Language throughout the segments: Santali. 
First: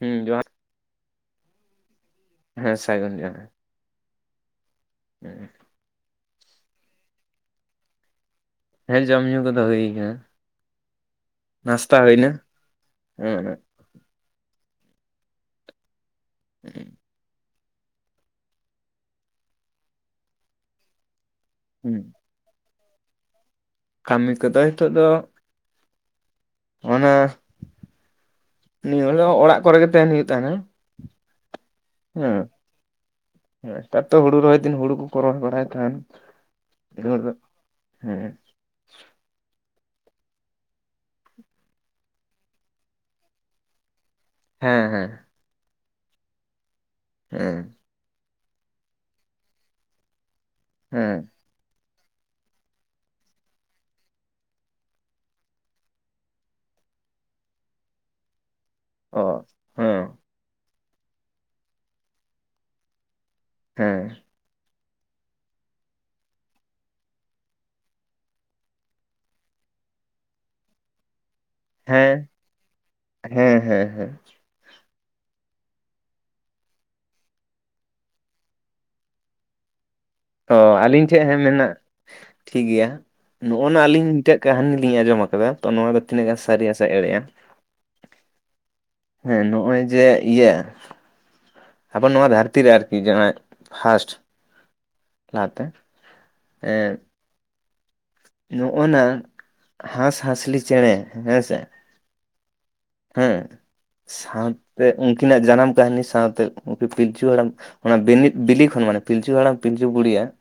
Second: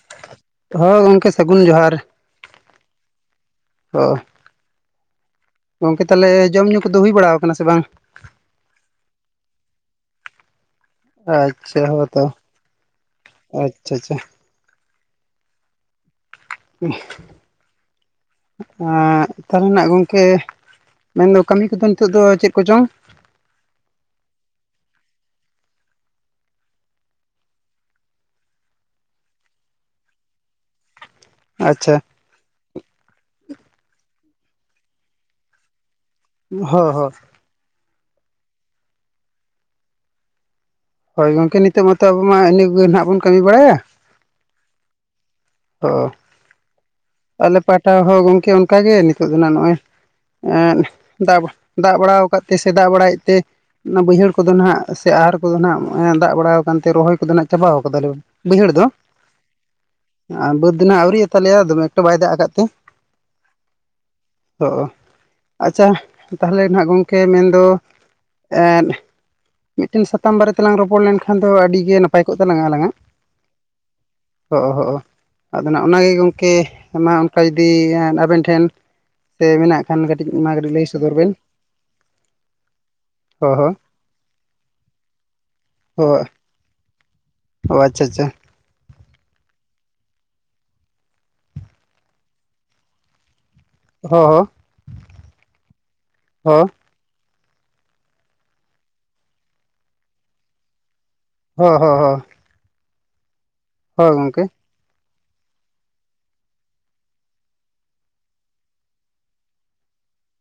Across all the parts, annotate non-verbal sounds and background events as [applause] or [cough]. ᱦᱩᱸ ᱡᱚᱦᱟᱨᱼᱼ ᱦᱳᱭ ᱜᱚᱝᱠᱮ ᱥᱟᱹᱜᱩᱱ ᱡᱚᱦᱟᱨ᱾ ᱦᱮᱸ ᱥᱟᱭᱜᱩᱱ ᱡᱚᱼᱼ ᱚᱻ [inaudible] ᱜᱚᱝᱠᱮ ᱛᱟᱦᱚᱞᱮ ᱡᱚᱢᱧᱩ ᱠᱚᱫᱚ ᱦᱩᱭ ᱵᱟᱲᱟᱣ ᱠᱟᱱᱟ ᱥᱮ ᱵᱟᱝ? ᱦᱮᱸ ᱡᱚᱢ ᱧᱩ ᱠᱚᱫᱚ ᱦᱩᱭ ᱠᱟᱱᱟ᱾ ᱟᱪᱪᱷᱟ ᱱᱟᱥᱛᱟ ᱦᱳ ᱛᱚ ᱦᱩᱭᱱᱟ ᱟᱪᱪᱷᱟ ᱟᱪᱪᱷᱟ᱾ ᱟᱸᱜ ᱛᱟᱦᱚᱞᱮ ᱱᱟᱜ ᱜᱚᱝᱠᱮ ᱢᱮᱱ ᱫᱚ ᱠᱟᱹᱢᱤ ᱠᱚᱫᱚ ᱱᱤᱛᱚᱜ ᱦᱩᱸ ᱫᱚ ᱪᱮᱫ ᱠᱚ ᱪᱚᱝ? ᱠᱟᱹᱢᱤ ᱠᱟᱫᱚ ᱦᱤᱛᱚᱜ ᱫᱚᱼᱼ ᱚᱱᱟ ᱱᱤᱭᱟ ᱵᱮᱲᱟ ᱫᱚ ᱚᱲᱟᱜ ᱠᱚᱨᱮ ᱜᱮ ᱛᱟᱦᱮᱱ ᱦᱩᱭᱩᱜ ᱛᱟᱦᱮᱱᱟ᱾ ᱟᱪᱪᱷᱟ᱾ ᱦᱮᱸ ᱟᱨ ᱛᱚ ᱦᱩᱲᱩ ᱨᱚᱭ ᱫᱤᱱ ᱦᱩᱲᱩ ᱠᱚ ᱠᱚ ᱨᱚᱦᱚᱭ ᱵᱟᱲᱟᱭ ᱛᱟᱦᱮᱱ᱾ ᱦᱚᱸ ᱦᱚᱸ ᱱᱮᱦᱚᱲ ᱫᱚ ᱦᱮᱸᱼᱼ ᱦᱳᱭ ᱜᱚᱝᱠᱮ ᱱᱤᱛᱚᱜ ᱢᱟᱛᱚ ᱟᱵᱚ ᱢᱟ ᱤᱱᱟᱹ ᱠᱚᱜᱮ ᱱᱟᱦᱟᱜ ᱵᱚᱱ ᱠᱟᱹᱢᱤ ᱵᱟᱲᱟᱭᱟ᱾ ᱦᱮᱸ ᱦᱮᱸ᱾ ᱚ ᱦᱮᱸ ᱟᱞᱮ ᱯᱟᱴᱼᱼ ᱴᱟᱣ ᱦᱚᱸ ᱜᱚᱝᱠᱮ ᱚᱱᱠᱟ ᱜᱮ ᱱᱤᱛᱚᱜ ᱫᱚ ᱱᱟᱦᱟᱜ ᱱᱚᱜᱼᱚᱭ ᱮᱸᱼᱼ ᱦᱮᱸ, ᱫᱟᱵᱟ ᱫᱟᱜ ᱵᱟᱲᱟᱣ ᱠᱟᱜ ᱛᱮ ᱥᱮ ᱫᱟᱜ ᱵᱟᱲᱟᱭᱮᱜ ᱛᱮ ᱚᱱᱟ ᱵᱟᱹᱭᱦᱟᱹᱲ ᱠᱚᱫᱚ ᱱᱟᱦᱟᱜ ᱥᱮ ᱟᱨ ᱠᱚᱫᱚ ᱱᱟᱜ ᱾ [inaudible] ᱫᱟᱜ ᱵᱟᱲᱟᱣ ᱠᱟᱱᱛᱮ ᱨᱚᱦᱚᱭ ᱠᱚᱫᱚ ᱱᱟᱜ ᱪᱟᱵᱟᱣ ᱠᱟᱫᱟᱞᱮ ᱵᱟᱹᱭᱦᱟᱹᱲ ᱫᱚ ᱾ ᱚ, ᱦᱮᱸ ᱟᱨ ᱵᱟᱹᱫᱽ ᱫᱚᱱᱟ ᱟᱹᱣᱨᱤ ᱟᱛᱟᱞᱮᱭᱟ ᱫᱚᱢᱮ ᱮᱠᱴᱩ ᱵᱟᱭ ᱫᱟᱜ ᱠᱟᱫ ᱛᱮ᱾ ᱦᱮᱸ, ᱦᱚᱜᱼᱚ ᱟᱪᱪᱷᱟ ᱛᱟᱞᱦᱮ ᱱᱟᱦᱟᱜ ᱜᱚᱝᱠᱮ ᱢᱮᱱᱫᱚ ᱮᱱ ᱢᱤᱫᱴᱮᱱ ᱥᱟᱛᱟᱢ ᱵᱟᱨᱮ ᱛᱮᱞᱟᱝ ᱨᱚᱯᱚᱲ ᱞᱮᱱᱠᱷᱟᱱ ᱠᱷᱟᱱ ᱫᱚ ᱟᱹᱰᱤ ᱜᱮ ᱦᱮᱸ ᱱᱟᱯᱟᱭ ᱠᱚᱜ ᱛᱟᱞᱟᱝᱟ ᱟᱞᱟᱝᱟᱜ ᱦᱮᱸ ᱦᱮᱸ ᱦᱮᱸ ᱦᱚᱸᱜ ᱦᱚᱸᱜ ᱟᱫᱚ ᱱᱟᱜ ᱚᱱᱟᱜᱮ ᱜᱚᱝᱠᱮ ᱢᱟ ᱚᱱᱠᱟ ᱡᱩᱫᱤ ᱟᱵᱮᱱ ᱴᱷᱮᱱ ᱾ ᱛᱮ ᱢᱮᱱᱟᱜ ᱾ ᱠᱷᱟᱱ ᱠᱟᱹᱴᱤᱡ ᱚ ᱟᱹᱞᱤᱧ ᱴᱷᱮᱡ ᱵᱮᱱ ᱦᱮᱸ ᱢᱮᱱᱟᱜ ᱴᱷᱤᱠ ᱜᱮᱭᱟ ᱦᱚᱸ ᱦᱚᱸ ᱱᱚᱜᱼᱱᱟ ᱟᱹᱞᱤᱧ ᱴᱮᱡ ᱠᱟᱹᱦᱱᱤ ᱞᱤᱧ ᱟᱸᱡᱚᱢ ᱟᱠᱟᱫᱟ ᱛᱚ ᱱᱚᱣᱟ ᱫᱚ ᱦᱚᱸ ᱛᱤᱱᱟᱹᱜ ᱜᱟᱱ ᱥᱟᱹᱨᱤ ᱦᱟᱥᱮ ᱮᱲᱮᱼᱟ ᱾ ᱚ ᱟᱪᱪᱷᱟ ᱟᱪᱪᱷᱟ, ᱦᱮᱸ ᱱᱚᱜᱼᱚᱭ ᱡᱮ ᱤᱭᱟᱹ ᱟᱵᱚ ᱱᱚᱣᱟ ᱫᱷᱟᱹᱨᱛᱤ ᱨᱮ ᱟᱨᱠᱤ ᱡᱟᱦᱟᱸᱭ ᱾ ᱯᱷᱟᱥᱴ ᱦᱚᱸ ᱞᱟᱦᱟᱛᱮ ᱦᱚᱸ ᱮᱸ ᱱᱚᱜᱼᱚᱱᱟ ᱦᱟᱸᱥ ᱦᱟᱸᱥᱞᱤ ᱪᱮᱬᱮ ᱦᱮᱸ ᱥᱮ ᱦᱚᱸ ᱦᱚᱸ ᱦᱚᱸ ᱾ ᱦᱮᱸ ᱜᱚᱢᱠᱮ ᱥᱟᱶᱛᱮ ᱩᱱᱠᱤᱱᱟᱜ ᱡᱟᱱᱟᱢ ᱠᱟᱹᱦᱱᱤ ᱥᱟᱶᱛᱮ ᱩᱱᱠᱤᱱ ᱯᱤᱞᱪᱩ ᱦᱟᱲᱟᱢ ᱾ ᱚᱱᱟ ᱵᱤᱱᱤᱛ ᱵᱤᱞᱤ ᱠᱷᱚᱱ ᱢᱟᱱᱮ ᱯᱤᱞᱪᱩ ᱦᱟᱲᱟᱢ ᱯᱤᱞᱪᱩ ᱵᱩᱲᱤᱭᱟ ᱾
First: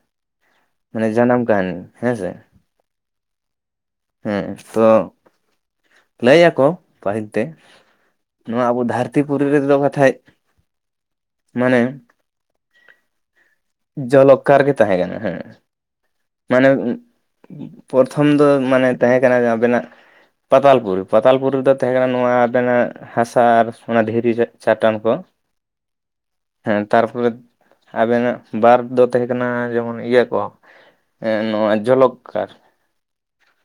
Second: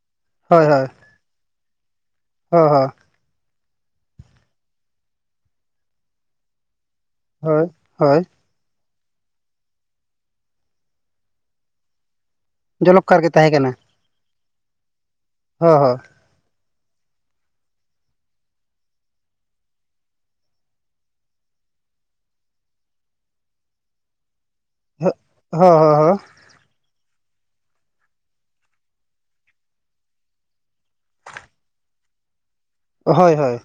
ᱦᱳᱭ ᱦᱳᱭ, ᱢᱟᱱᱮ ᱡᱟᱱᱟᱢ ᱠᱟᱹᱦᱱᱤ ᱦᱮᱸ ᱥᱮ? ᱦᱚᱸ ᱦᱚᱸ, ᱦᱮᱸ ᱛᱚ ᱞᱟᱹᱭ ᱟᱠᱚ ᱯᱟᱹᱦᱤᱞ ᱛᱮ ᱦᱳᱭ ᱦᱳᱭ ᱾ ᱱᱚᱣᱟ ᱟᱵᱚ ᱫᱷᱟᱹᱨᱛᱤ ᱯᱩᱨᱤ ᱨᱮᱫᱚ ᱠᱟᱛᱷᱟᱡ ᱢᱟᱱᱮ ᱡᱚᱞᱚᱠ ᱠᱟᱨ ᱜᱮ ᱛᱟᱦᱮᱸ ᱠᱟᱱᱟ ᱾ ᱡᱚᱞᱚᱠ ᱠᱟᱨ ᱜᱮ ᱛᱟᱦᱮᱸ ᱠᱟᱱᱟ ᱦᱮᱸ ᱾ ᱦᱚᱸ ᱦᱚᱸ ᱾ ᱢᱟᱱᱮ ᱯᱨᱚᱛᱷᱚᱢ ᱫᱚ ᱢᱟᱱᱮ ᱛᱟᱦᱮᱸ ᱠᱟᱱᱟ ᱡᱟᱦᱟ ᱵᱮᱱᱟᱜ ᱯᱟᱛᱟᱞ ᱯᱩᱨᱤ ᱯᱟᱛᱟᱞᱯᱩᱨᱤ ᱨᱮᱫᱚ ᱛᱟᱦᱮᱸ ᱠᱟᱱᱟ ᱱᱚᱣᱟ ᱟᱵᱮᱱᱟᱜ ᱦᱟᱥᱟ ᱟᱨ ᱥᱚᱱᱟ ᱫᱷᱤᱨᱤ ᱨᱮ ᱾ ᱪᱟᱴᱟᱱ ᱠᱚ ᱦᱚᱸ ᱦᱚᱸ ᱦᱚᱸ ᱦᱮᱸ ᱛᱟᱨ ᱯᱚᱨᱮ ᱟᱵᱮᱱᱟᱜ ᱵᱟᱨ ᱫᱚ ᱛᱟᱦᱮᱸ ᱠᱟᱱᱟ ᱡᱮᱢᱚᱱ ᱤᱭᱟᱹ ᱠᱚ ᱱᱚᱣᱟ ᱡᱚᱞᱚᱠᱠᱟᱨ ᱾ ᱦᱳᱭ ᱦᱳᱭ,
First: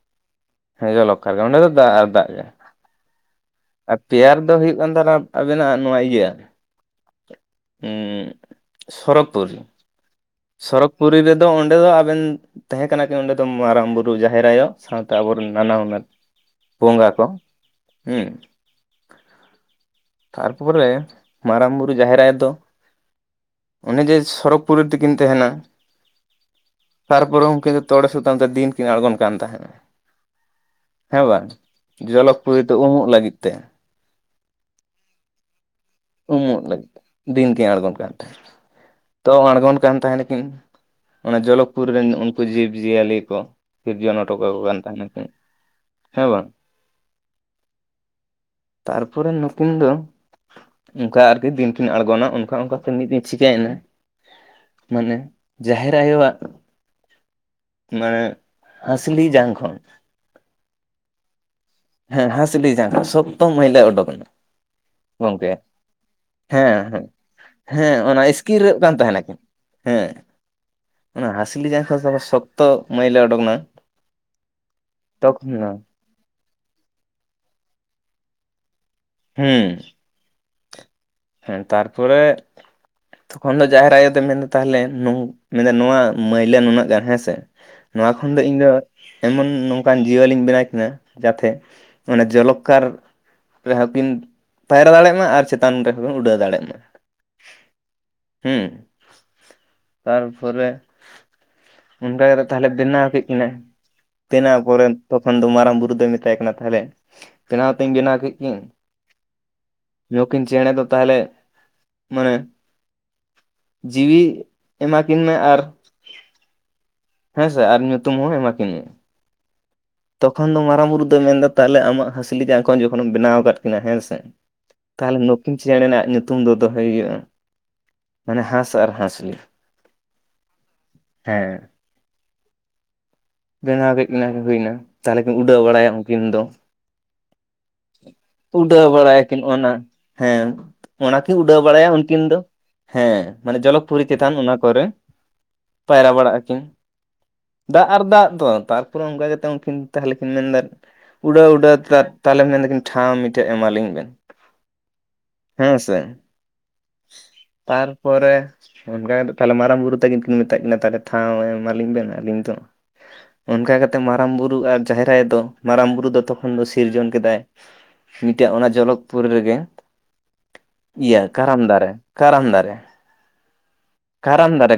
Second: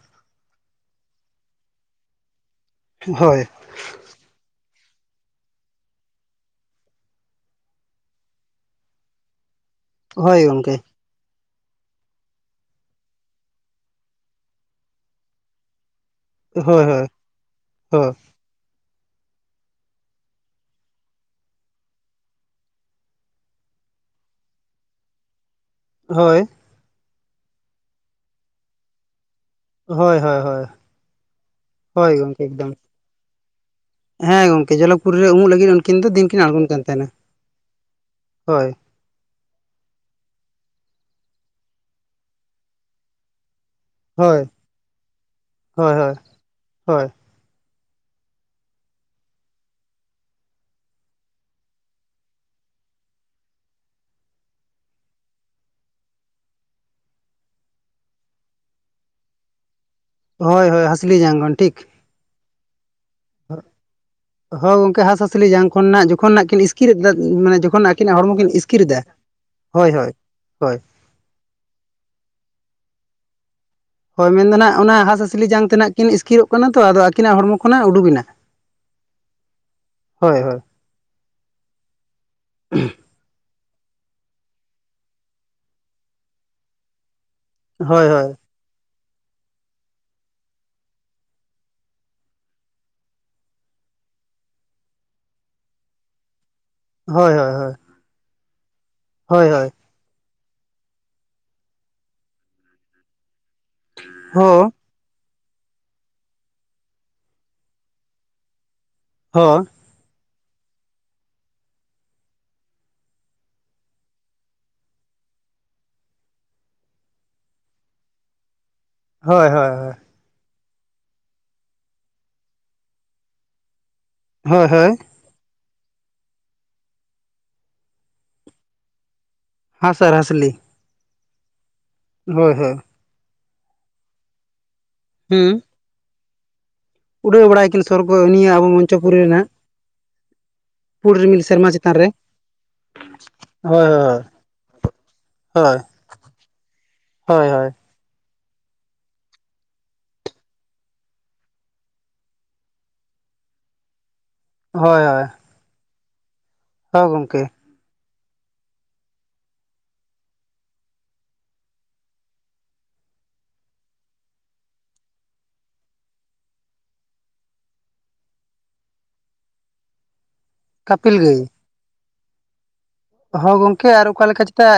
ᱦᱮᱸ ᱡᱚᱞᱚᱠᱠᱟᱨ ᱜᱮ ᱚᱸᱰᱮ ᱫᱚ ᱫᱟᱜ ᱟᱨ ᱫᱟᱜ ᱜᱮ ᱾ ᱦᱳᱭ, ᱟᱨ ᱯᱮᱭᱟᱨ ᱫᱚ ᱦᱩᱭᱩᱜ ᱠᱟᱱ ᱛᱮᱱᱟᱯ ᱟᱵᱮᱱᱟᱜ ᱱᱚᱣᱟ ᱤᱭᱟᱹ ᱾ ᱩᱸᱜ ᱥᱚᱨᱚᱜ ᱯᱩᱨᱤ ᱾ ᱦᱳᱭ ᱜᱚᱢᱠᱮ ᱥᱚᱨᱚᱜ ᱯᱩᱨᱤ ᱨᱮᱫᱚ ᱚᱸᱰᱮ ᱫᱚ ᱟᱵᱮᱱ ᱛᱟᱦᱮᱸ ᱠᱟᱱᱟ ᱠᱤᱱ ᱚᱸᱰᱮ ᱫᱚ ᱢᱟᱨᱟᱝ ᱵᱩᱨᱩ ᱡᱟᱦᱮᱨ ᱟᱭᱳ ᱥᱟᱶᱛᱮ ᱟᱵᱚᱨᱮᱱ ᱱᱟᱱᱟ ᱦᱩᱱᱟᱹᱨ ᱦᱳᱭ ᱦᱳᱭ ᱵᱚᱸᱜᱟ ᱠᱚ ᱦᱳᱭ ᱦᱩᱸ ᱾ ᱛᱟᱨᱯᱚᱨᱮ ᱢᱟᱨᱟᱝ ᱵᱩᱨᱩ ᱡᱟᱦᱮᱨ ᱟᱭᱳ ᱫᱚ ᱾ ᱚᱱᱮ ᱡᱮ ᱥᱚᱲᱚᱠ ᱯᱩᱨᱤ ᱛᱮᱠᱤᱱ ᱛᱮᱦᱮᱱᱟ ᱾ ᱦᱳᱭ, ᱛᱟᱨᱯᱚᱨᱮ ᱩᱱᱠᱤᱱ ᱫᱚ ᱛᱚᱲᱮ ᱥᱩᱛᱟᱢ ᱛᱮ ᱫᱤᱱ ᱠᱤᱱ ᱟᱬᱜᱚᱱ ᱠᱟᱱ ᱛᱟᱦᱮᱸᱱᱟ᱾ ᱦᱳᱭ ᱦᱳᱭ ᱦᱳᱭ ᱦᱮᱸ ᱵᱟᱝ ᱦᱳᱭ ᱡᱚᱞᱚᱠ ᱜᱚᱢᱠᱮ ᱯᱩᱨᱤ ᱮᱠᱫᱚᱢ ᱛᱮ ᱩᱢᱩᱜ ᱞᱟᱹᱜᱤᱫ ᱛᱮ᱾ ᱦᱮᱸ ᱜᱚᱝᱠᱮ ᱡᱚᱞᱚᱠᱯᱩᱨᱤ ᱨᱮ ᱩᱢᱩᱜ ᱞᱟᱹᱜᱤᱫ ᱩᱱᱠᱤᱱ ᱫᱚ ᱫᱤᱱᱠᱤᱱ ᱩᱢᱩᱜ ᱟᱬᱜᱚᱱ ᱠᱟᱱ ᱞᱟᱹᱜᱤᱫ ᱛᱮ ᱛᱟᱦᱮᱸᱱᱟ ᱫᱤᱱ ᱠᱤᱱ ᱟᱬᱜᱚᱱ ᱠᱟᱱ ᱛᱟᱦᱮᱸᱫ ᱦᱳᱭ᱾ ᱛᱚ ᱟᱬᱜᱚᱱ ᱠᱟᱱ ᱛᱟᱦᱮᱸᱱᱟᱠᱤᱱ ᱚᱱᱟ ᱡᱚᱞᱚᱠᱽᱯᱩᱨᱤ ᱨᱮᱱ ᱩᱱᱠᱩ ᱡᱤᱵᱽᱡᱤᱭᱟᱹᱞᱤ ᱠᱚ᱾ ᱥᱤᱨᱡᱚᱱ ᱦᱚᱴᱚ ᱦᱳᱭ ᱠᱟᱠᱚ ᱠᱟᱱ ᱛᱟᱦᱮᱸᱱᱟ ᱠᱤᱱ ᱦᱳᱭ ᱦᱳᱭ ᱦᱮᱸ ᱵᱟᱝ? ᱦᱳᱭ ᱛᱟᱨᱯᱚᱨᱮ ᱱᱩᱠᱤᱱ ᱫᱚ ᱚᱱᱠᱟ ᱟᱨᱠᱤ ᱫᱤᱱ ᱠᱤᱱ ᱟᱬᱜᱚᱱᱟ ᱚᱱᱠᱟ ᱚᱱᱠᱟᱛᱮ ᱢᱤᱫ ᱫᱤᱱ ᱪᱤᱠᱟᱹᱭᱱᱟ, ᱢᱟᱱᱮ ᱡᱟᱦᱮᱨ ᱟᱭᱳᱣᱟᱜ ᱢᱟᱱᱮ ᱦᱟᱸᱥᱞᱤ ᱡᱟᱝ ᱠᱷᱚᱱ ᱦᱳᱭ ᱦᱳᱭ ᱦᱟᱸᱥᱞᱤ ᱡᱟᱝ ᱜᱚᱱ ᱴᱷᱤᱠ ᱾ ᱦᱮᱸ ᱦᱟᱸᱥᱞᱤ ᱡᱟᱸᱜᱟ ᱥᱚᱠᱛᱚ ᱢᱟᱹᱭᱞᱟᱹ ᱳᱰᱳᱠ ᱮᱱᱟ, ᱦᱳ ᱜᱚᱝᱠᱮ ᱦᱟᱸᱥ ᱦᱟᱸᱥᱞᱤ ᱡᱟᱝ ᱠᱷᱚᱱ ᱱᱟᱜ ᱡᱚᱠᱷᱚᱱ ᱱᱟᱜ ᱠᱤᱱ ᱦᱮᱸ ᱤᱥᱠᱤᱨ ᱦᱮᱸ ᱮᱫᱟ ᱢᱟᱱᱮ ᱡᱚᱠᱷᱚᱱ ᱦᱮᱸ ᱟᱹᱠᱤᱱᱟᱜ ᱚᱱᱟ ᱦᱚᱲᱢᱚ ᱠᱤᱱ ᱤᱥᱠᱤᱨᱚᱜ ᱤᱥᱠᱤᱨ ᱠᱟᱱ ᱮᱫᱟ ᱛᱟᱦᱮᱸᱱᱟᱠᱤᱱ ᱦᱳᱭ, ᱦᱮᱸ ᱦᱳᱭ, ᱦᱳᱭ ᱾ ᱚᱱᱟ ᱦᱟᱸᱥᱞᱤ ᱡᱟᱝ ᱠᱷᱚᱱ ᱥᱚᱠᱛᱚ ᱢᱟᱹᱭᱞᱟᱹ ᱚᱰᱚᱠ ᱱᱟ, ᱦᱳᱭ ᱢᱮᱱᱫᱚ ᱱᱟᱸᱜ ᱚᱱᱟ ᱦᱟᱸᱥᱼᱦᱟᱸᱥᱞᱤ ᱡᱟᱝ ᱛᱮᱱᱟᱜ ᱠᱤᱱ ᱤᱥᱠᱤᱨᱚᱜ ᱠᱟᱱᱟ ᱛᱚ ᱟᱫᱚ ᱟᱹᱠᱤᱱᱟᱜ ᱦᱚᱲᱢᱚ ᱠᱷᱚᱱᱟᱜ ᱩᱰᱩᱠ ᱮᱱᱟ᱾ ᱦᱩᱸ ᱾ ᱦᱳᱭ ᱦᱳᱭ᱾ ᱦᱮᱸ ᱛᱟᱨᱯᱚᱨᱮ ᱛᱚᱠᱷᱚᱱ ᱫᱚ ᱡᱟᱦᱮᱨ ᱟᱭᱳ ᱫᱚ ᱢᱮᱱᱫᱟ ᱛᱟᱦᱚᱞᱮ ᱱᱩ ᱢᱮᱱᱫᱟ ᱱᱚᱣᱟ ᱢᱟᱹᱭᱞᱟᱹ ᱱᱩᱱᱟᱹᱜ ᱜᱟᱱ ᱦᱮᱸᱥᱮ, ᱦᱳᱭ ᱱᱚᱣᱟ ᱦᱳᱭ ᱠᱷᱚᱱ ᱫᱚ ᱤᱧ ᱫᱚ ᱮᱢᱚᱱ ᱱᱚᱝᱠᱟᱱ ᱡᱤᱭᱟᱹᱞᱤᱧ ᱵᱮᱱᱟᱣ ᱠᱤᱱᱟ ᱡᱟᱛᱮ ᱚᱱᱟ ᱡᱚᱞᱚᱠᱠᱟᱨ ᱨᱮᱦᱚᱸ ᱠᱤᱱ ᱯᱟᱭᱨᱟ ᱫᱟᱲᱮᱭᱟᱜ ᱢᱟ ᱟᱨ ᱪᱮᱛᱟᱱ ᱨᱮᱦᱚᱸ ᱠᱤᱱ ᱩᱰᱟᱹᱣ ᱫᱟᱲᱮᱭᱟᱜ ᱢᱟ ᱾ ᱦᱳᱭ ᱦᱳᱭ ᱦᱳᱭ᱾ ᱦᱩᱸ ᱾ ᱦᱳᱭ ᱦᱳᱭ᱾ ᱛᱟᱨᱯᱚᱨᱮ ᱚᱱᱠᱟ ᱠᱟᱛᱮ ᱛᱟᱦᱚᱞᱮ ᱵᱮᱱᱟᱣ ᱠᱮᱫ ᱠᱤᱱᱟᱹ ᱾ ᱦᱳ ᱵᱮᱱᱟᱣ ᱯᱚᱨᱮᱱ ᱛᱚᱠᱷᱚᱱ ᱫᱚ ᱢᱟᱨᱟᱝ ᱵᱩᱨᱩ ᱫᱚᱭ ᱢᱮᱛᱟᱭ ᱠᱟᱱᱟ ᱛᱟᱦᱚᱞᱮ, ᱵᱮᱱᱟᱣ ᱛᱚᱧ ᱵᱮᱱᱟᱣ ᱠᱮᱫ ᱠᱤᱱ ᱦᱚᱸ᱾ ᱱᱩᱠᱤᱱ ᱪᱮᱸᱬᱮ ᱫᱚ ᱛᱟᱦᱮᱞᱮ ᱢᱟᱱᱮ ᱡᱤᱣᱤ ᱮᱢᱟᱠᱤᱱ ᱢᱮ ᱟᱨ ᱦᱮᱸᱥᱮ ᱟᱨ ᱧᱩᱛᱩᱢ ᱦᱚᱸ ᱮᱢᱟ ᱠᱤᱱ ᱢᱮ ᱾ ᱦᱳᱭ ᱦᱳᱭ ᱦᱳᱭ ᱾ ᱛᱚᱠᱷᱚᱱ ᱫᱚ ᱢᱟᱨᱟᱝ ᱵᱩᱨᱩ ᱫᱚᱭ ᱢᱮᱱ ᱮᱫᱟ ᱛᱟᱦᱮᱞᱮ, ᱟᱢᱟᱜ ᱦᱟᱸᱥᱞᱤ ᱡᱟᱸᱝ ᱠᱷᱚᱱ ᱡᱚᱠᱷᱚᱱᱮᱢ ᱵᱮᱱᱟᱣ ᱠᱟᱫ ᱠᱤᱱᱟ ᱦᱮᱸ ᱥᱮ ᱦᱳ ᱦᱳ᱾ ᱛᱟᱦᱮᱞᱮ ᱱᱩᱠᱤᱱ ᱪᱮᱸᱬᱮᱱᱟᱜ ᱧᱩᱛᱩᱢ ᱫᱚ ᱫᱚᱦᱚᱭ ᱦᱩᱭᱩᱜᱼᱟ ᱢᱟᱱᱮ - ᱦᱟᱸᱥ ᱟᱨ ᱦᱟᱸᱥᱞᱤ ᱾ ᱦᱟᱸᱥ‌ ᱟᱨ ᱦᱟᱸᱥᱞᱤ? ᱦᱮᱸ᱾ ᱦᱳᱭ ᱦᱳᱭ᱾ ᱵᱮᱱᱟᱣ ᱠᱮᱫ ᱠᱤᱱᱟᱹ ᱦᱩᱭᱱᱟ ᱛᱟᱦᱚᱞᱮ ᱠᱤᱱ ᱩᱰᱟᱹᱣ ᱦᱩᱸ ᱵᱟᱲᱟᱭᱟ ᱩᱱᱠᱤᱱ ᱫᱚ ᱩᱰᱟᱹᱣ ᱵᱟᱲᱟᱭᱟᱠᱤᱱ ᱥᱚᱨᱜᱚ ᱱᱤᱭᱟᱹ ᱾ ᱟᱵᱚ ᱩᱰᱟᱹᱣ ᱵᱟᱲᱟᱭᱟ ᱢᱚᱧᱪᱚᱯᱩᱨᱤ ᱠᱤᱱ ᱨᱮᱱᱟᱜ ᱚᱱᱟ, ᱦᱮᱸ ᱾ ᱯᱩᱸᱰ ᱚᱱᱟᱠᱤ ᱨᱤᱢᱤᱞ ᱩᱰᱟᱹᱣ ᱥᱮᱨᱢᱟ ᱵᱟᱲᱟᱭᱟ ᱪᱮᱛᱟᱱ ᱨᱮ ᱩᱱᱠᱤᱱ ᱫᱚ, ᱦᱮᱸ ᱢᱟᱱᱮ ᱡᱚᱞᱚᱠᱯᱩᱨᱤ ᱦᱳᱭ ᱪᱮᱛᱟᱱ ᱚᱱᱟ ᱠᱚᱨᱮ ᱦᱳᱭ ᱯᱟᱭᱨᱟ ᱵᱟᱲᱟᱜᱼᱟ ᱠᱤᱱ, ᱦᱳᱭ ᱦᱳᱭ ᱫᱟᱜ ᱟᱨ ᱫᱟᱜ ᱫᱚ ᱛᱟᱨᱯᱚᱨᱮ ᱚᱱᱠᱟ ᱠᱟᱛᱮ ᱠᱤᱱ ᱛᱟᱦᱮᱞᱮ ᱠᱤᱱ ᱢᱮᱱᱫᱟ - ᱩᱰᱟᱹᱣᱼᱩᱰᱟᱹᱣ ᱛᱟ ᱛᱟᱦᱮᱞᱮ ᱢᱮᱱᱫᱟ ᱠᱤᱱ ᱴᱷᱟᱶ ᱢᱤᱫᱴᱮᱱ ᱮᱢᱟᱞᱤᱧ ᱵᱮᱱ ᱾ ᱦᱚᱭ ᱾ ᱦᱮᱸ ᱥᱮ ᱦᱚᱸ ᱜᱚᱝ‌ᱠᱮ ᱾ ᱛᱟᱨᱯᱚᱨᱮ ᱚᱱᱠᱟ ᱠᱟᱛᱮ‌ᱜ ᱛᱟᱦᱚᱞᱮ ᱢᱟᱨᱟᱝ ᱵᱩᱨᱩ ᱛᱟᱠᱤᱱ ᱢᱮᱛᱟᱜ ᱠᱤᱱᱟ ᱛᱟᱦᱚᱞᱮ ᱴᱷᱟᱣ ᱮᱢᱟᱞᱤᱧ ᱵᱮᱱ ᱟᱹᱞᱤᱧ ᱫᱚ ᱾ ᱚᱱᱠᱟ ᱠᱟᱛᱮᱜ ᱢᱟᱨᱟᱝ ᱵᱩᱨᱩ ᱟᱨ ᱡᱟᱦᱮᱨ ᱟᱭᱳ ᱫᱚ, ᱢᱟᱨᱟᱝ ᱵᱩᱨᱩ ᱫᱚ ᱛᱚᱠᱷᱚᱱ ᱫᱚ ᱥᱤᱨᱡᱚᱱ ᱠᱮᱫᱟᱭ ᱢᱤᱫᱴᱮᱜ ᱚᱱᱟ ᱡᱚᱞᱚᱠ ᱯᱩᱨᱤ ᱨᱮᱜᱮ ᱤᱭᱟᱹ ᱠᱟᱯᱤᱞ ᱜᱟᱹᱭ ᱠᱟᱨᱟᱢ ᱫᱟᱨᱮ ᱠᱟᱨᱟᱢ ᱫᱟᱨᱮ ᱾ ᱦᱚᱸ ᱜᱚᱝᱠᱮ ᱟᱨ ᱚᱠᱟ ᱞᱮᱠᱟ ᱪᱤᱛᱟ,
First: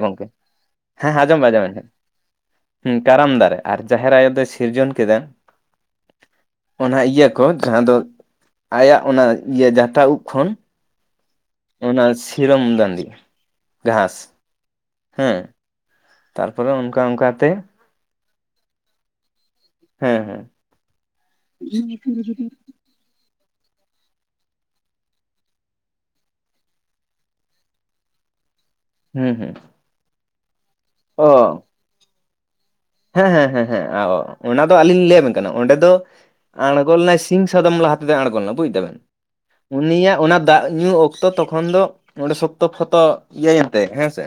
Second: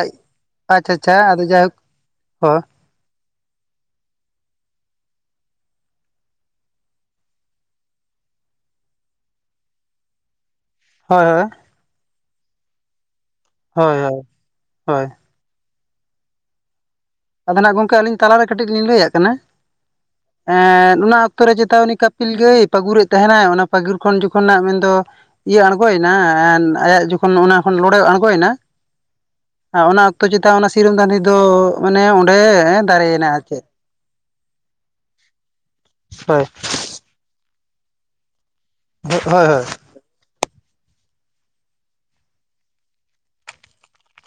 ᱟᱪᱪᱷᱟ ᱦᱮᱸ ᱟᱪᱪᱷᱟ ᱟᱸᱡᱚᱢ ᱟᱫᱚ ᱵᱮᱱ ᱟᱸᱡᱚᱢ ᱡᱟᱭᱦᱳᱠ ᱵᱮᱱ ᱦᱚᱸ᱾ ᱦᱩᱸ ᱠᱟᱨᱟᱢ ᱫᱟᱨᱮ, ᱟᱨ ᱡᱟᱦᱮᱨ ᱟᱭᱳ ᱫᱚᱭ ᱥᱤᱨᱡᱚᱱ ᱠᱮᱫᱟ ᱚᱱᱟ ᱤᱭᱟᱹ ᱠᱚ ᱡᱟᱦᱟᱸ ᱫᱚ ᱟᱭᱟᱜ ᱚᱱᱟ ᱤᱭᱟᱹ ᱡᱟᱴᱟ ᱩᱵ ᱠᱷᱚᱱ ᱦᱳᱭ ᱦᱳᱭ ᱾ ᱚᱱᱟ ᱥᱤᱨᱚᱢ ᱫᱟᱸᱫᱤ ᱾ ᱦᱳᱭ, ᱦᱳᱭ, ᱦᱳᱭ᱾ ᱦᱮᱸ ᱛᱟᱨ ᱯᱚᱨᱮ ᱚᱱᱠᱟ ᱚᱱᱠᱟ ᱟᱫᱚ ᱱᱟᱜ ᱜᱚᱝᱠᱮ ᱟᱹᱞᱤᱧ ᱛᱟᱞᱟ ᱨᱮ ᱠᱟᱹᱴᱤᱡ ᱞᱤᱧ ᱞᱟᱹᱭᱟᱜ ᱠᱟᱱᱟ ᱦᱮᱸ ᱦᱮᱸ ᱾ ᱮᱸᱜ ᱚᱱᱟ ᱚᱠᱛᱚ ᱨᱮ ᱪᱮᱛᱟ ᱩᱱᱤ ᱠᱟᱹᱯᱤᱞ ᱜᱟᱹᱭ ᱯᱟᱹᱜᱩᱨᱮᱫ ᱛᱟᱦᱮᱱᱟᱭ ᱚᱱᱟ ᱯᱟᱹᱜᱩᱨ ᱠᱷᱚᱱ ᱡᱚᱠᱷᱚᱱ ᱱᱟᱜ ᱢᱮᱱᱫᱚ ᱤᱭᱟᱹ ᱟᱲᱜᱚᱭᱱᱟ ᱟᱭᱟᱜ ᱡᱚᱠᱷᱚᱱ [inaudible] ᱱᱚᱣᱟ ᱠᱷᱚᱱ ᱞᱳᱰᱲᱮ ᱟᱲᱜᱚᱭ ᱱᱟ ᱦᱩᱸ ᱦᱩᱸ ᱟ ᱚᱱᱟ ᱚᱠᱛᱚ ᱪᱮᱛᱟ ᱚᱱᱟ ᱥᱤᱨᱚᱢ ᱫᱟᱸᱫᱷᱤ ᱚ ᱫᱚ ᱚᱱᱮ ᱚᱸᱰᱮ ᱦᱮᱸ ᱫᱟᱨᱮᱭᱮᱱᱟ ᱟᱨ ᱦᱮᱸ ᱪᱮᱫ ᱦᱮᱸ ᱦᱮᱸ ᱚᱱᱟ ᱫᱚ ᱟᱹᱞᱤᱧ ᱞᱤᱧ ᱞᱟᱭᱟ ᱵᱮᱱ ᱠᱟᱱᱟ ᱚᱸᱰᱮ ᱫᱚ [unintelligible] ᱟᱲᱜᱚ ᱞᱮᱱᱟᱭ ᱥᱤᱝ ᱥᱟᱫᱚᱢ ᱞᱟᱦᱟ ᱛᱮᱫᱚᱭ ᱟᱲᱜᱚ ᱞᱮᱱᱟ ᱵᱩᱡ ᱫᱟᱵᱮᱱ᱾ [inaudible] ᱦᱳᱭ ᱦᱳᱭ ᱩᱱᱤᱭᱟᱜ ᱚᱱᱟ ᱫᱟᱜ ᱧᱩ ᱚᱠᱛᱚ ᱛᱚᱠᱷᱚᱱ ᱫᱚ ᱚᱸᱰᱮ ᱥᱚᱠᱛᱚ ᱯᱷᱚᱛᱚ ᱤᱭᱟᱹ ᱭᱮᱱ ᱛᱟᱭᱟ ᱦᱮᱸ ᱥᱮ᱾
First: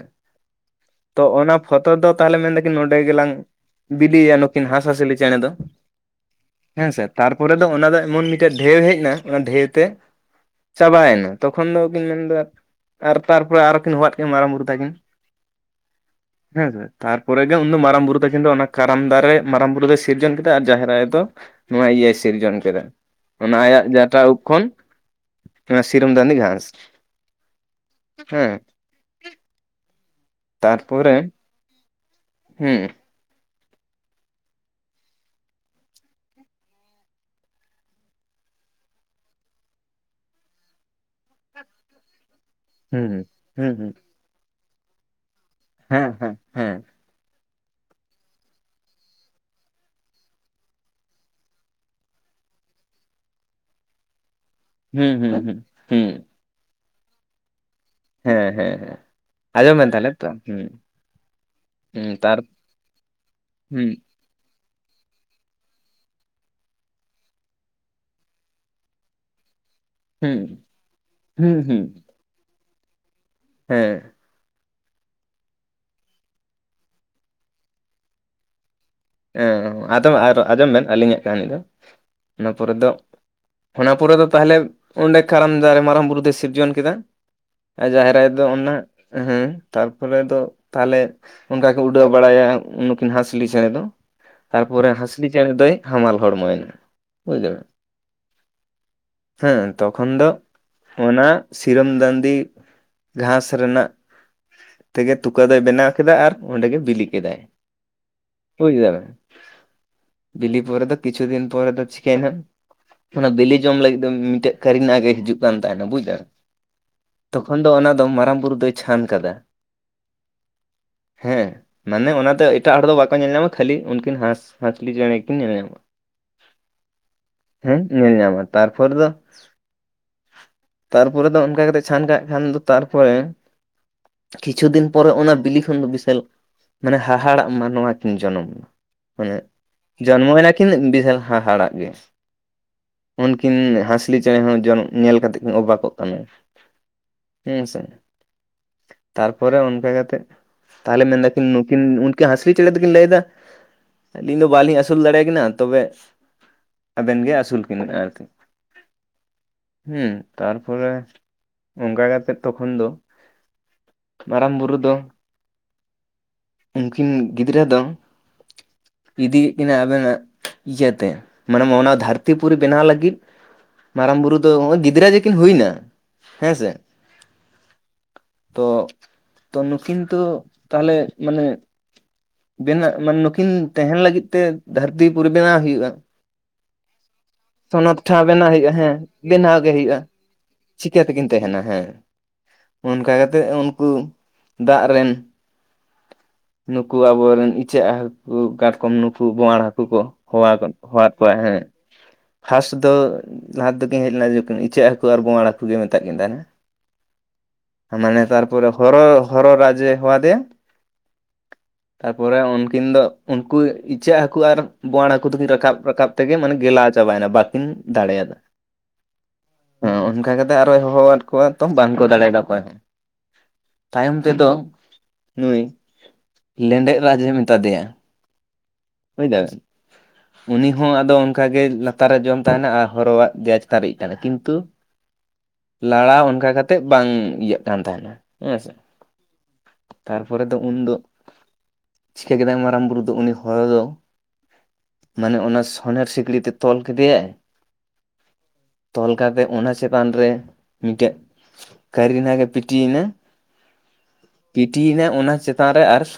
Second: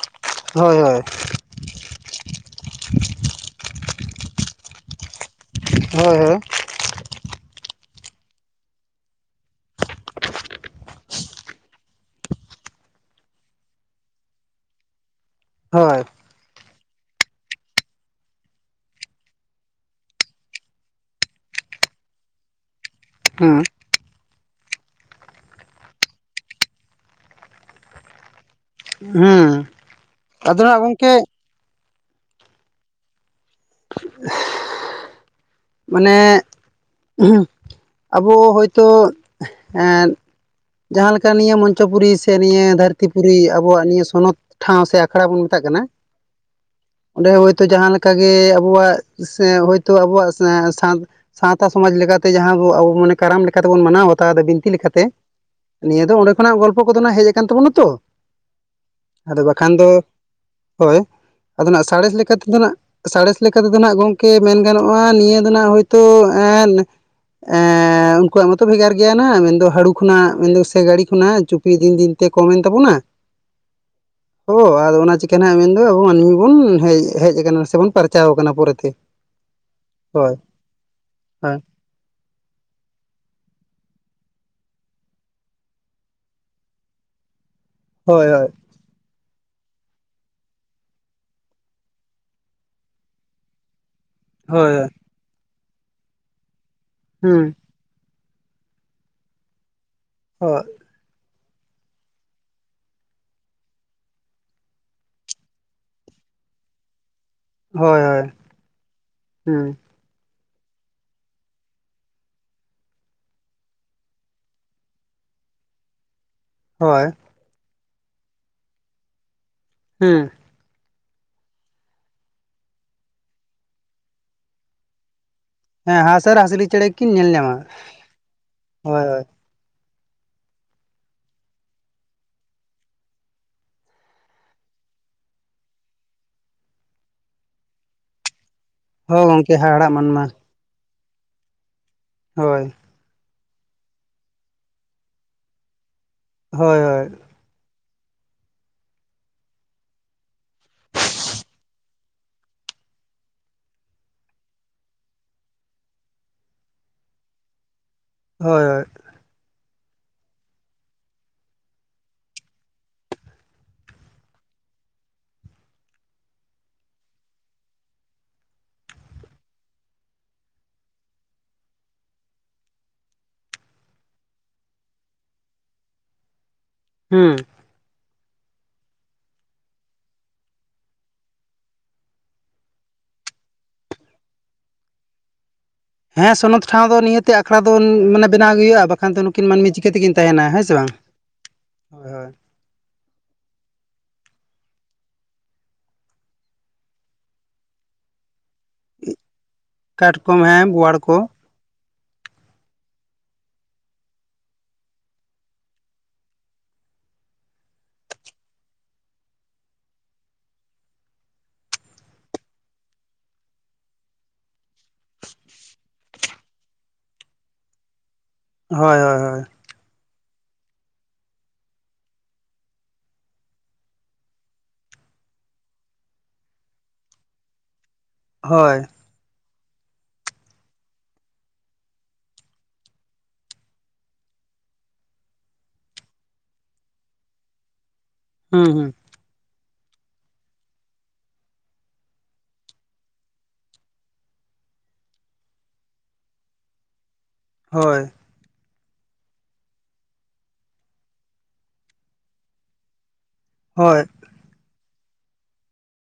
ᱦᱳᱭ ᱦᱳᱭ ᱦᱳᱭ ᱛᱚ ᱚᱱᱟ ᱯᱷᱚᱛᱚ ᱫᱚ ᱛᱟᱦᱚᱞᱮ ᱢᱮᱱ ᱫᱟᱠᱤᱱ ᱱᱚᱸᱰᱮ ᱜᱮᱞᱟᱝ ᱵᱤᱞᱭᱟ ᱱᱩᱠᱤᱱ ᱦᱟᱥ-ᱦᱟᱹᱥᱤᱞᱤ ᱪᱮᱸᱬᱮ ᱫᱚ᱾ ᱦᱳᱭ ᱦᱳᱭ ᱦᱮᱸ ᱥᱮ ᱛᱟᱨᱯᱚᱨᱮ ᱫᱚ ᱚᱱᱟ ᱫᱚ ᱮᱢᱚᱱ ᱢᱤᱴᱮᱜ ᱰᱷᱮᱣ ᱦᱮᱡᱱᱟ ᱚᱱᱟ ᱰᱷᱮᱣ ᱛᱮ ᱪᱟᱵᱟᱭᱮᱱᱟ ᱛᱚᱠᱷᱚᱱ ᱫᱚ ᱠᱤᱱ ᱢᱮᱱᱫᱟ ᱟᱨ ᱛᱟᱨᱯᱚᱨᱮ ᱟᱨᱚ ᱠᱤᱱ ᱦᱚᱦᱟᱫ ᱠᱤᱱᱟ ᱢᱟᱨᱟᱝ ᱵᱩᱨᱩ ᱛᱟᱹᱠᱤᱱ ᱾ ᱦᱳᱭ᱾ ᱦᱮᱸ ᱥᱮ ᱛᱟᱨᱯᱚᱨᱮ ᱜᱮ ᱩᱱ ᱫᱚ ᱢᱟᱨᱟᱝ ᱵᱩᱨᱩ ᱛᱟᱹᱠᱤᱱ ᱫᱚ ᱚᱱᱟ ᱠᱟᱨᱟᱢ ᱫᱟᱨᱮ ᱢᱟᱨᱟᱝ ᱵᱩᱨᱩ ᱫᱚᱭ ᱥᱤᱨᱡᱚᱱ ᱠᱮᱫᱟ ᱟᱨ ᱡᱟᱦᱮᱨ ᱟᱭᱚ ᱫᱚ ᱱᱚᱣᱟ ᱤᱭᱟᱹᱭ ᱥᱤᱨᱡᱚᱱ ᱠᱮᱫᱟ ᱾ ᱚᱱᱟ ᱦᱩᱸ ᱟᱭᱟᱜ ᱡᱟᱴᱟ ᱩᱵ ᱠᱷᱚᱱ ᱚᱱᱟ ᱫᱤᱥᱚᱢ ᱫᱟᱸᱫᱤ ᱜᱷᱟᱸᱥ ᱦᱮᱸ, ᱦᱩᱸ ᱟᱫᱚ ᱱᱟᱜ ᱜᱚᱝᱠᱮ ᱛᱟᱨᱯᱚᱨᱮ ᱦᱩᱸ, [unintelligible] ᱢᱟᱱᱮ [unintelligible] ᱟᱵᱚ ᱦᱳᱭᱛᱳ ᱮᱸᱫ ᱡᱟᱦᱟᱸ ᱞᱮᱠᱟ ᱱᱤᱭᱟᱹ ᱢᱚᱧᱪᱚᱯᱩᱨᱤ ᱥᱮ ᱱᱤᱭᱟᱹ ᱫᱷᱟᱹᱨᱛᱤ ᱦᱩᱸ ᱯᱩᱨᱤ ᱦᱩᱸ ᱟᱵᱚᱣᱟᱜ ᱦᱩᱸ ᱱᱤᱭᱟᱹ ᱥᱚᱱᱚᱛ ᱴᱷᱟᱶ ᱥᱮ ᱟᱠᱷᱲᱟ ᱵᱚᱱ ᱢᱮᱛᱟᱜ ᱠᱟᱱᱟ ᱦᱮᱸ ᱦᱮᱸ ᱦᱮᱸ ᱚᱸᱰᱮ ᱦᱳᱭᱛᱳ ᱡᱟᱦᱟᱸ ᱞᱮᱠᱟ ᱜᱮ ᱟᱵᱚᱣᱟᱜ ᱥᱮ ᱦᱳᱭᱛᱳ ᱟᱵᱚᱣᱟᱜ [inaudible] ᱥᱟᱶᱛᱟ ᱥᱚᱢᱟᱡ ᱞᱮᱠᱟᱛᱮ ᱡᱟᱦᱟᱸᱵᱚ ᱟᱵᱚ ᱢᱟᱱᱮ ᱠᱟᱨᱟᱢ ᱞᱮᱠᱟᱛᱮ ᱵᱚᱱ ᱢᱟᱱᱟᱣ ᱵᱟᱛᱟᱣ ᱫᱟᱵᱤᱱ᱾ ᱛᱤ ᱞᱮᱠᱟᱛᱮ ᱦᱩᱸ ᱦᱩᱸ ᱦᱩᱸ ᱱᱤᱭᱟᱹ ᱦᱩᱸ ᱫᱚ ᱚᱸᱰᱮ ᱠᱷᱚᱱᱟᱜ ᱜᱚᱞᱯᱚ ᱠᱚᱫᱚ ᱱᱟᱜ ᱦᱮᱡ ᱟᱠᱟᱱ ᱛᱟᱵᱚᱱᱟ ᱛᱚ᱾ ᱦᱮᱸ ᱦᱮᱸ ᱦᱮᱸ ᱟᱫᱚ ᱵᱟᱠᱷᱟᱱ ᱫᱚ ᱟᱸᱡᱚᱢᱮᱱ ᱛᱟᱦᱞᱮ ᱛᱚ ᱦᱩᱸ ᱦᱳᱭ ᱟᱫᱚ ᱱᱟᱜ ᱦᱩᱸ ᱥᱟᱬᱮᱸᱥ ᱞᱮᱠᱟ ᱛᱟᱨ ᱛᱮᱫᱚ ᱱᱟᱸᱜ ᱥᱟᱬᱮᱸᱥ ᱞᱮᱠᱟ ᱛᱮᱫᱚ ᱦᱩᱸ ᱱᱟᱸᱜ ᱜᱚᱝ ᱝᱠᱮ ᱢᱮᱱ ᱜᱟᱱᱚᱜ-ᱟ ᱱᱤᱭᱟᱹ ᱫᱚ ᱱᱟᱸᱜ ᱦᱳᱭᱛᱳ ᱮᱸᱱ ᱮᱻ ᱩᱱᱠᱩᱣᱟᱜ ᱢᱟᱛᱚ ᱵᱷᱮᱜᱟᱨ ᱜᱮᱭᱟ ᱱᱟ ᱢᱮᱱᱫᱚ ᱦᱟᱲᱩ ᱠᱷᱚᱱᱟᱜ ᱦᱩᱸ ᱢᱮᱱ ᱫᱚ ᱥᱮ ᱜᱟᱹᱲᱤ ᱠᱷᱚᱱᱟᱜ ᱦᱩᱸ ᱪᱩᱯᱤ ᱦᱩᱸ ᱫᱤᱱ ᱫᱤᱱ ᱛᱮ ᱠᱚᱢ ᱮᱱ ᱛᱟᱵᱚᱱᱟ᱾ ᱦᱮᱸ ᱚᱻ ᱟᱫᱚ ᱚᱱᱟ ᱪᱤᱠᱟᱹ ᱦᱟᱸᱜ ᱢᱮᱱᱫᱚ ᱟᱵ ᱢᱟᱹᱱᱢᱤ ᱵᱚᱱ ᱦᱮᱡ ᱦᱮᱡ ᱟᱠᱟᱱᱟ ᱥᱮ ᱵᱚᱱ ᱯᱟᱨ ᱪᱟᱣ ᱠᱟᱱᱟ ᱯᱚᱨᱮ ᱛᱮ᱾ ᱮ ᱚ ᱟᱫᱚ ᱟᱨ ᱟᱸᱡᱚᱢ ᱵᱮᱱ ᱟᱹᱞᱤᱧᱟᱜ ᱠᱟᱹᱦᱱᱤ ᱫᱚ ᱦᱳᱭ ᱚᱱᱟ ᱯᱚᱨᱮ ᱫᱚ ᱚᱱᱟ ᱯᱚᱨᱮ ᱫᱚ ᱛᱟᱞᱦᱮ ᱚᱸᱰᱮ ᱠᱟᱨᱟᱢ ᱫᱟᱨᱮ ᱢᱟᱨᱟᱝ ᱵᱩᱨᱩ ᱫᱚᱭ ᱥᱤᱨᱡᱚᱱ ᱠᱮᱫᱟ᱾ ᱟ ᱡᱟᱦᱮᱨ ᱦᱳᱭ ᱟᱭᱚ ᱫᱚ ᱦᱳᱭ ᱚᱱᱟ ᱦᱮᱸ ᱛᱟᱨᱯᱚᱨᱮ ᱫᱚ ᱛᱟᱦᱞᱮ ᱚᱝᱠᱟ ᱜᱮ ᱠᱚ ᱩᱰᱟᱹᱣ ᱵᱟᱲᱟᱭᱟ ᱱᱩᱠᱤᱱ ᱦᱟᱸᱥᱞᱤ ᱪᱮᱸᱬᱮ ᱫᱚ᱾ ᱦᱳᱭ ᱛᱟᱨᱯᱚᱨᱮ ᱦᱟᱸᱥᱞᱤ ᱪᱮᱸᱬᱮ ᱫᱚᱭ ᱦᱟᱢᱟᱞ ᱦᱚᱲᱢᱚᱭ ᱱᱟ ᱵᱩᱡ ᱦᱩᱸ ᱫᱟᱵᱮᱱ᱾ ᱦᱮᱸ ᱛᱚᱠᱷᱚᱱ ᱫᱚ ᱦᱳᱭ ᱚᱱᱟ ᱥᱤᱨᱚᱢ ᱫᱟᱸᱱᱫᱤ ᱜᱷᱟᱸᱥ ᱨᱮᱱᱟᱜ ᱛᱮᱜᱮ ᱛᱩᱠᱟᱹ ᱫᱚᱭ ᱵᱮᱱᱟᱣ ᱠᱮᱫᱟ ᱟᱨ ᱚᱸᱰᱮ ᱜᱮ ᱵᱤᱞᱤ ᱠᱮᱫᱟᱭ᱾ ᱦᱚᱭ ᱦᱚᱭ᱾ ᱵᱩᱡ ᱠᱮᱫᱟ ᱵᱮᱱ ᱵᱤᱞᱤ ᱯᱚᱨᱮ ᱫᱚ ᱠᱤᱪᱷᱩ ᱫᱤᱱ ᱯᱚᱨᱮ ᱫᱚ ᱪᱤᱠᱟᱭᱱᱟ ᱚᱱᱟ ᱵᱮᱞᱮ ᱡᱚᱢ ᱞᱟᱹᱜᱤᱫ ᱫᱚ ᱢᱤᱴᱮᱜ ᱠᱟᱹᱨᱤᱱᱟ ᱜᱟᱹᱭ ᱮ ᱦᱤᱡᱩᱜ ᱠᱟᱱ ᱛᱟᱦᱮᱱᱟ ᱵᱩᱡ ᱫᱟ ᱦᱳᱭ ᱾ ᱛᱚᱠᱷᱚᱱ ᱫᱚ ᱚᱱᱟ ᱫᱚ ᱢᱟᱨᱟᱝ ᱵᱩᱨᱩ ᱫᱚᱭ ᱪᱷᱟᱱ ᱠᱟᱫᱟ ᱾ ᱦᱩ ᱦᱮᱸ ᱢᱟᱱᱮ ᱚᱱᱟᱛᱮ ᱮᱴᱟᱜ ᱦᱚᱲᱫᱚ ᱵᱟᱠᱚ ᱧᱮᱞ ᱧᱟᱢᱟ ᱾ ᱠᱷᱟᱹᱞᱤ ᱩᱱᱠᱤᱱ ᱦᱟᱸᱥᱦᱟᱸᱪᱞᱤ ᱪᱮᱬᱮ ᱠᱤᱱ ᱧᱮᱞᱧᱟᱢᱟ ᱦᱮᱸ ᱦᱟᱸᱥ ᱟᱨ ᱦᱟᱸᱥᱞᱤ ᱪᱮᱬᱮ ᱠᱤᱱ ᱧᱮᱞ ᱧᱟᱢᱟ ᱾ ᱦᱮᱸ ᱧᱮᱞ ᱧᱟᱢᱟ ᱛᱟᱨᱯᱚᱨ ᱦᱳᱭ ᱫᱚ ᱦᱳᱭ ᱛᱟᱨᱯᱚᱨᱮ ᱫᱚ ᱚᱱᱠᱟ ᱠᱟᱛᱮᱫ ᱪᱷᱟᱱ ᱠᱟᱜ ᱠᱷᱟᱱ ᱫᱚ ᱛᱟᱨᱯᱚᱨᱮ ᱾ ᱠᱤᱪᱷᱩ ᱫᱤᱱ ᱯᱚᱨᱮ ᱚᱱᱟ ᱵᱤᱞᱤ ᱠᱷᱚᱱ ᱫᱚ ᱵᱤᱥᱟᱞ ᱢᱟᱱᱮ ᱦᱟᱦᱟᱲᱟᱜ ᱢᱟᱱᱚᱣᱟ ᱠᱤᱱ ᱡᱚᱱᱚᱢ ᱾ ᱦᱳᱭ ᱢᱟᱱᱮ ᱜᱚᱝᱠᱮ ᱦᱟᱦᱟᱲᱟᱜ ᱢᱟᱱᱢᱟ ᱡᱚᱱᱢᱚᱭᱮᱱᱟ ᱠᱤᱱ ᱵᱤᱥᱟᱞ ᱦᱟᱦᱟᱲᱟᱜ ᱜᱮ ᱾ ᱦᱳᱭ ᱾ ᱩᱱᱠᱤᱱ ᱦᱟᱸᱥᱞᱤ ᱪᱮᱬᱮ ᱦᱚᱸᱚᱱ ᱧᱮᱞ ᱠᱟᱛᱮᱜ ᱠᱤᱱ ᱚᱵᱠᱚᱜ ᱠᱟᱱᱟ ᱾ ᱦᱳᱭ ᱦᱳᱭ ᱾ ᱦᱮᱸ ᱥᱮ ᱾ ᱛᱟᱨᱯᱚᱨᱮ ᱚᱱᱠᱟ ᱠᱟ ᱠᱟᱛᱮᱫ ᱛᱟᱦᱚᱞᱮ ᱢᱮᱱᱫᱟᱠᱤᱱ ᱱᱩᱠᱤᱱ ᱩᱱᱠᱤᱱ ᱦᱟᱸᱥᱞᱤ ᱪᱮᱬᱮ ᱫᱚᱠᱤᱱ ᱞᱟᱹᱭ ᱮᱫᱟ ᱾ ᱟᱹᱞᱤᱧ ᱫᱚ ᱵᱟᱞᱤᱧ ᱟᱥᱩᱞ ᱫᱟᱲᱮᱭᱟᱠᱤᱱᱟᱹ ᱛᱚᱵᱮ ᱟᱵᱮᱱ ᱜᱮ ᱟᱥᱩᱞ ᱠᱤᱱ ᱢᱮ ᱟᱨᱠᱤ ᱾ ᱦᱳᱭ ᱦᱳᱭ ᱾ ᱦᱸᱩ ᱛᱟᱨᱯᱚᱨᱮ ᱚᱱᱠᱟ ᱠᱟᱛᱮᱜ ᱛᱚᱠᱷᱚᱱ ᱫᱚ ᱾ ᱢᱟᱨᱟᱝ ᱵᱩᱨᱩ ᱫᱚ ᱩᱱᱠᱤᱱ ᱜᱤᱫᱽᱨᱟᱹ ᱫᱚ ᱾ ᱤᱫᱤᱭᱮᱫ ᱠᱤᱱᱟᱹ ᱟᱵᱮᱱᱟᱜ ᱤᱭᱟᱹᱛᱮ ᱢᱟᱱᱮ ᱢᱚᱱᱟ ᱫᱷᱟᱹᱨᱛᱤ ᱯᱩᱨᱤ ᱵᱮᱱᱟᱣ ᱞᱟᱹᱜᱤᱫ ᱾ ᱢᱟᱨᱟᱝ ᱵᱩᱨᱩ ᱫᱚ ᱱᱚᱭ ᱜᱤᱫᱽᱨᱟᱹ ᱡᱮᱠᱤᱱ ᱦᱩᱭ ᱱᱟ ᱦᱮᱸ ᱥᱮ ᱾ ᱦᱩᱸ ᱾ ᱛᱚ ᱛᱚ ᱱᱩᱠᱤᱱᱛᱩ ᱛᱟᱦᱚᱞᱮ ᱢᱟᱱᱮ ᱾ ᱵᱮᱱᱟᱜ ᱢᱟᱱᱮ ᱱᱩᱠᱤᱱ ᱛᱟᱦᱮᱱ ᱞᱟᱹᱜᱤᱫ ᱛᱮ ᱫᱷᱟᱹᱨᱛᱤ ᱯᱚᱨᱤ ᱵᱮᱱᱟᱣ ᱦᱩᱭᱩᱜᱼᱟ ᱾ ᱦᱮᱸ ᱥᱚᱱᱚᱛ ᱴᱷᱟᱶ ᱫᱚ ᱱᱤᱭᱟᱹᱛᱮ ᱟᱠᱷᱲᱟ ᱦᱮᱸ ᱥᱱᱚᱫ ᱴᱷᱟᱸᱣ ᱫᱚ ᱱᱤᱭᱟᱹᱛᱮ ᱟᱠᱷᱲᱟ ᱴᱷᱟᱶ ᱢᱟᱱᱮ ᱵᱮᱱᱟᱣ ᱦᱩᱭᱩᱜᱼᱟ ᱦᱮᱸ ᱵᱟᱠᱷᱟᱱ ᱫᱚ ᱱᱩᱠᱤᱱ ᱵᱮᱱᱟᱣ ᱜᱮ ᱢᱟᱹᱱᱢᱤ ᱪᱤᱠᱟᱹ ᱦᱩᱭᱩᱜᱼᱟ ᱛᱮᱠᱤᱱ ᱛᱟᱦᱮᱱᱟ ᱦᱮᱸ ᱥᱮ ᱵᱟᱝ ᱾ ᱪᱤᱠᱟᱹ ᱛᱮᱠᱤᱱ ᱛᱟᱦᱮᱱᱟ ᱦᱮᱸ ᱚᱱᱠᱟ ᱠᱟᱛᱮᱜ ᱩᱱᱠᱩ ᱫᱟᱜ ᱨᱮᱱ ᱾ ᱱᱩᱠᱩ ᱟᱵᱚᱨᱮᱱ ᱤᱪᱟᱹᱜ ᱦᱟᱹᱠᱩ ᱠᱟᱴᱠᱚᱢ ᱱᱩᱠᱩ ᱵᱚᱸᱣᱟᱸᱬ ᱦᱟᱹᱠᱩ ᱾ ᱠᱩ ᱠᱚ ᱠᱟᱴᱠᱚᱢ ᱦᱚᱣᱟ ᱠᱟᱫ, ᱦᱮᱸ ᱵᱳᱣᱟᱲ ᱦᱚᱣᱟᱫ ᱠᱚ ᱠᱚᱣᱟᱭ ᱦᱮᱸ, ᱯᱷᱟᱥ ᱫᱚ ᱞᱟᱦᱟ ᱫᱚ ᱠᱤᱱ ᱦᱮᱡ ᱞᱮᱱᱟ ᱡᱚᱠᱷᱚᱱ ᱤᱪᱟᱹᱜ ᱦᱟᱹᱠᱩ ᱟᱨ ᱵᱚᱸᱣᱟᱲ ᱦᱟᱹᱩᱜ ᱜᱮ ᱢᱮᱛᱟᱫ ᱠᱤᱱ ᱛᱟᱦᱮᱸᱱᱮ ᱾ ᱢᱟᱱᱮ ᱛᱟᱨᱯᱚᱨ ᱦᱚᱨ ᱦᱚᱨ ᱨᱟᱡᱮ ᱦᱚᱣᱟ ᱫᱮᱭᱟ, ᱛᱟᱨᱯᱚᱨ ᱚᱱ ᱠᱤᱱ ᱫᱚ ᱩᱱᱠᱩ ᱤᱪᱟᱹᱜ ᱦᱟᱠᱩ ᱟᱨ ᱵᱳᱸᱣᱟᱲ ᱦᱟᱠᱩ ᱫᱚᱠᱤᱱ ᱨᱟᱠᱟᱵ ᱨᱟᱠᱟᱵ ᱛᱮᱜᱮ ᱢᱟᱱᱮ ᱜᱮᱞᱟᱣ ᱪᱟᱵᱟᱭᱮᱱᱟ ᱵᱟᱠᱤᱱ ᱫᱟᱲᱮᱭᱟᱫᱟ ᱾ ᱦᱳᱭ ᱦᱳᱭ ᱦᱳᱭ ᱾ ᱦᱚᱸ ᱚᱱᱠᱟ ᱠᱟᱛᱮᱜ ᱟᱨᱚᱭ ᱦᱚᱦᱚᱣᱟᱫ ᱠᱚᱣᱟ ᱛᱚ ᱵᱟᱝᱠᱚ ᱫᱟᱲᱮᱭᱟᱫᱟ ᱚᱠᱚᱭ ᱦᱚᱸ᱾ ᱛᱟᱭᱚᱢ ᱛᱮᱫᱚ, ᱱᱩᱭ, ᱞᱮᱸᱰᱮᱛ ᱨᱟᱡᱽ ᱮ ᱢᱮᱛᱟᱫᱮᱭᱟ ᱾ ᱦᱳᱭ ᱾ ᱵᱩᱡᱷ ᱫᱟᱵᱮᱱ ᱩᱱᱤ ᱦᱚᱸ ᱟᱫᱚ ᱚᱱᱠᱟ ᱜᱮ ᱞᱟᱛᱟᱨ ᱨᱮ ᱡᱚᱢ ᱛᱟᱦᱮᱸᱱᱮ ᱟᱨ ᱦᱚᱨᱚᱣᱟᱜ ᱫᱮᱭᱟ ᱪᱮᱛᱟᱱ ᱨᱮ ᱤᱡᱽ ᱛᱟᱦᱮᱸᱱᱮ ᱠᱤᱱᱛᱩ ᱞᱟᱲᱟᱣ ᱚᱱᱠᱟ ᱠᱟᱛᱮᱜ ᱵᱟᱝ ᱤᱭᱟᱹᱜ ᱠᱟᱱ ᱛᱟᱦᱮᱸᱱᱟ ᱦᱮᱸ ᱥᱮ ᱦᱩᱸ ᱾ ᱦᱩᱸ ᱛᱟᱨᱯᱚᱨᱮ ᱫᱚ ᱩᱱ ᱫᱚ, ᱪᱤᱠᱟᱹ ᱠᱮᱫᱟᱭ ᱢᱟᱨᱟᱝ ᱵᱩᱨᱩ ᱫᱚ ᱩᱱᱤ ᱦᱚᱨᱚ ᱫᱚ, ᱢᱟᱱᱮ ᱚᱱᱟ ᱥᱚᱱᱮᱨ ᱥᱤᱠᱤᱲᱤ ᱛᱮ ᱛᱚᱞ ᱠᱮᱫᱮᱭᱟᱭ, ᱦᱳᱭ ‍‌᱾ ᱛᱚᱞ ᱠᱟᱛᱮᱜ ᱚᱱᱟ ᱪᱮᱛᱟᱱ ᱨᱮ, ᱢᱤᱫᱴᱮᱡ ᱠᱟᱹᱨ ᱱᱟᱜᱷ ᱮ ᱯᱤᱴᱤᱭᱮᱱᱟ, ᱦᱳᱭ ᱾ ᱯᱤᱴᱤᱭᱮᱱᱟᱭ ᱚᱱᱟ ᱪᱮᱛᱟᱱ ᱨᱮ ᱟᱨ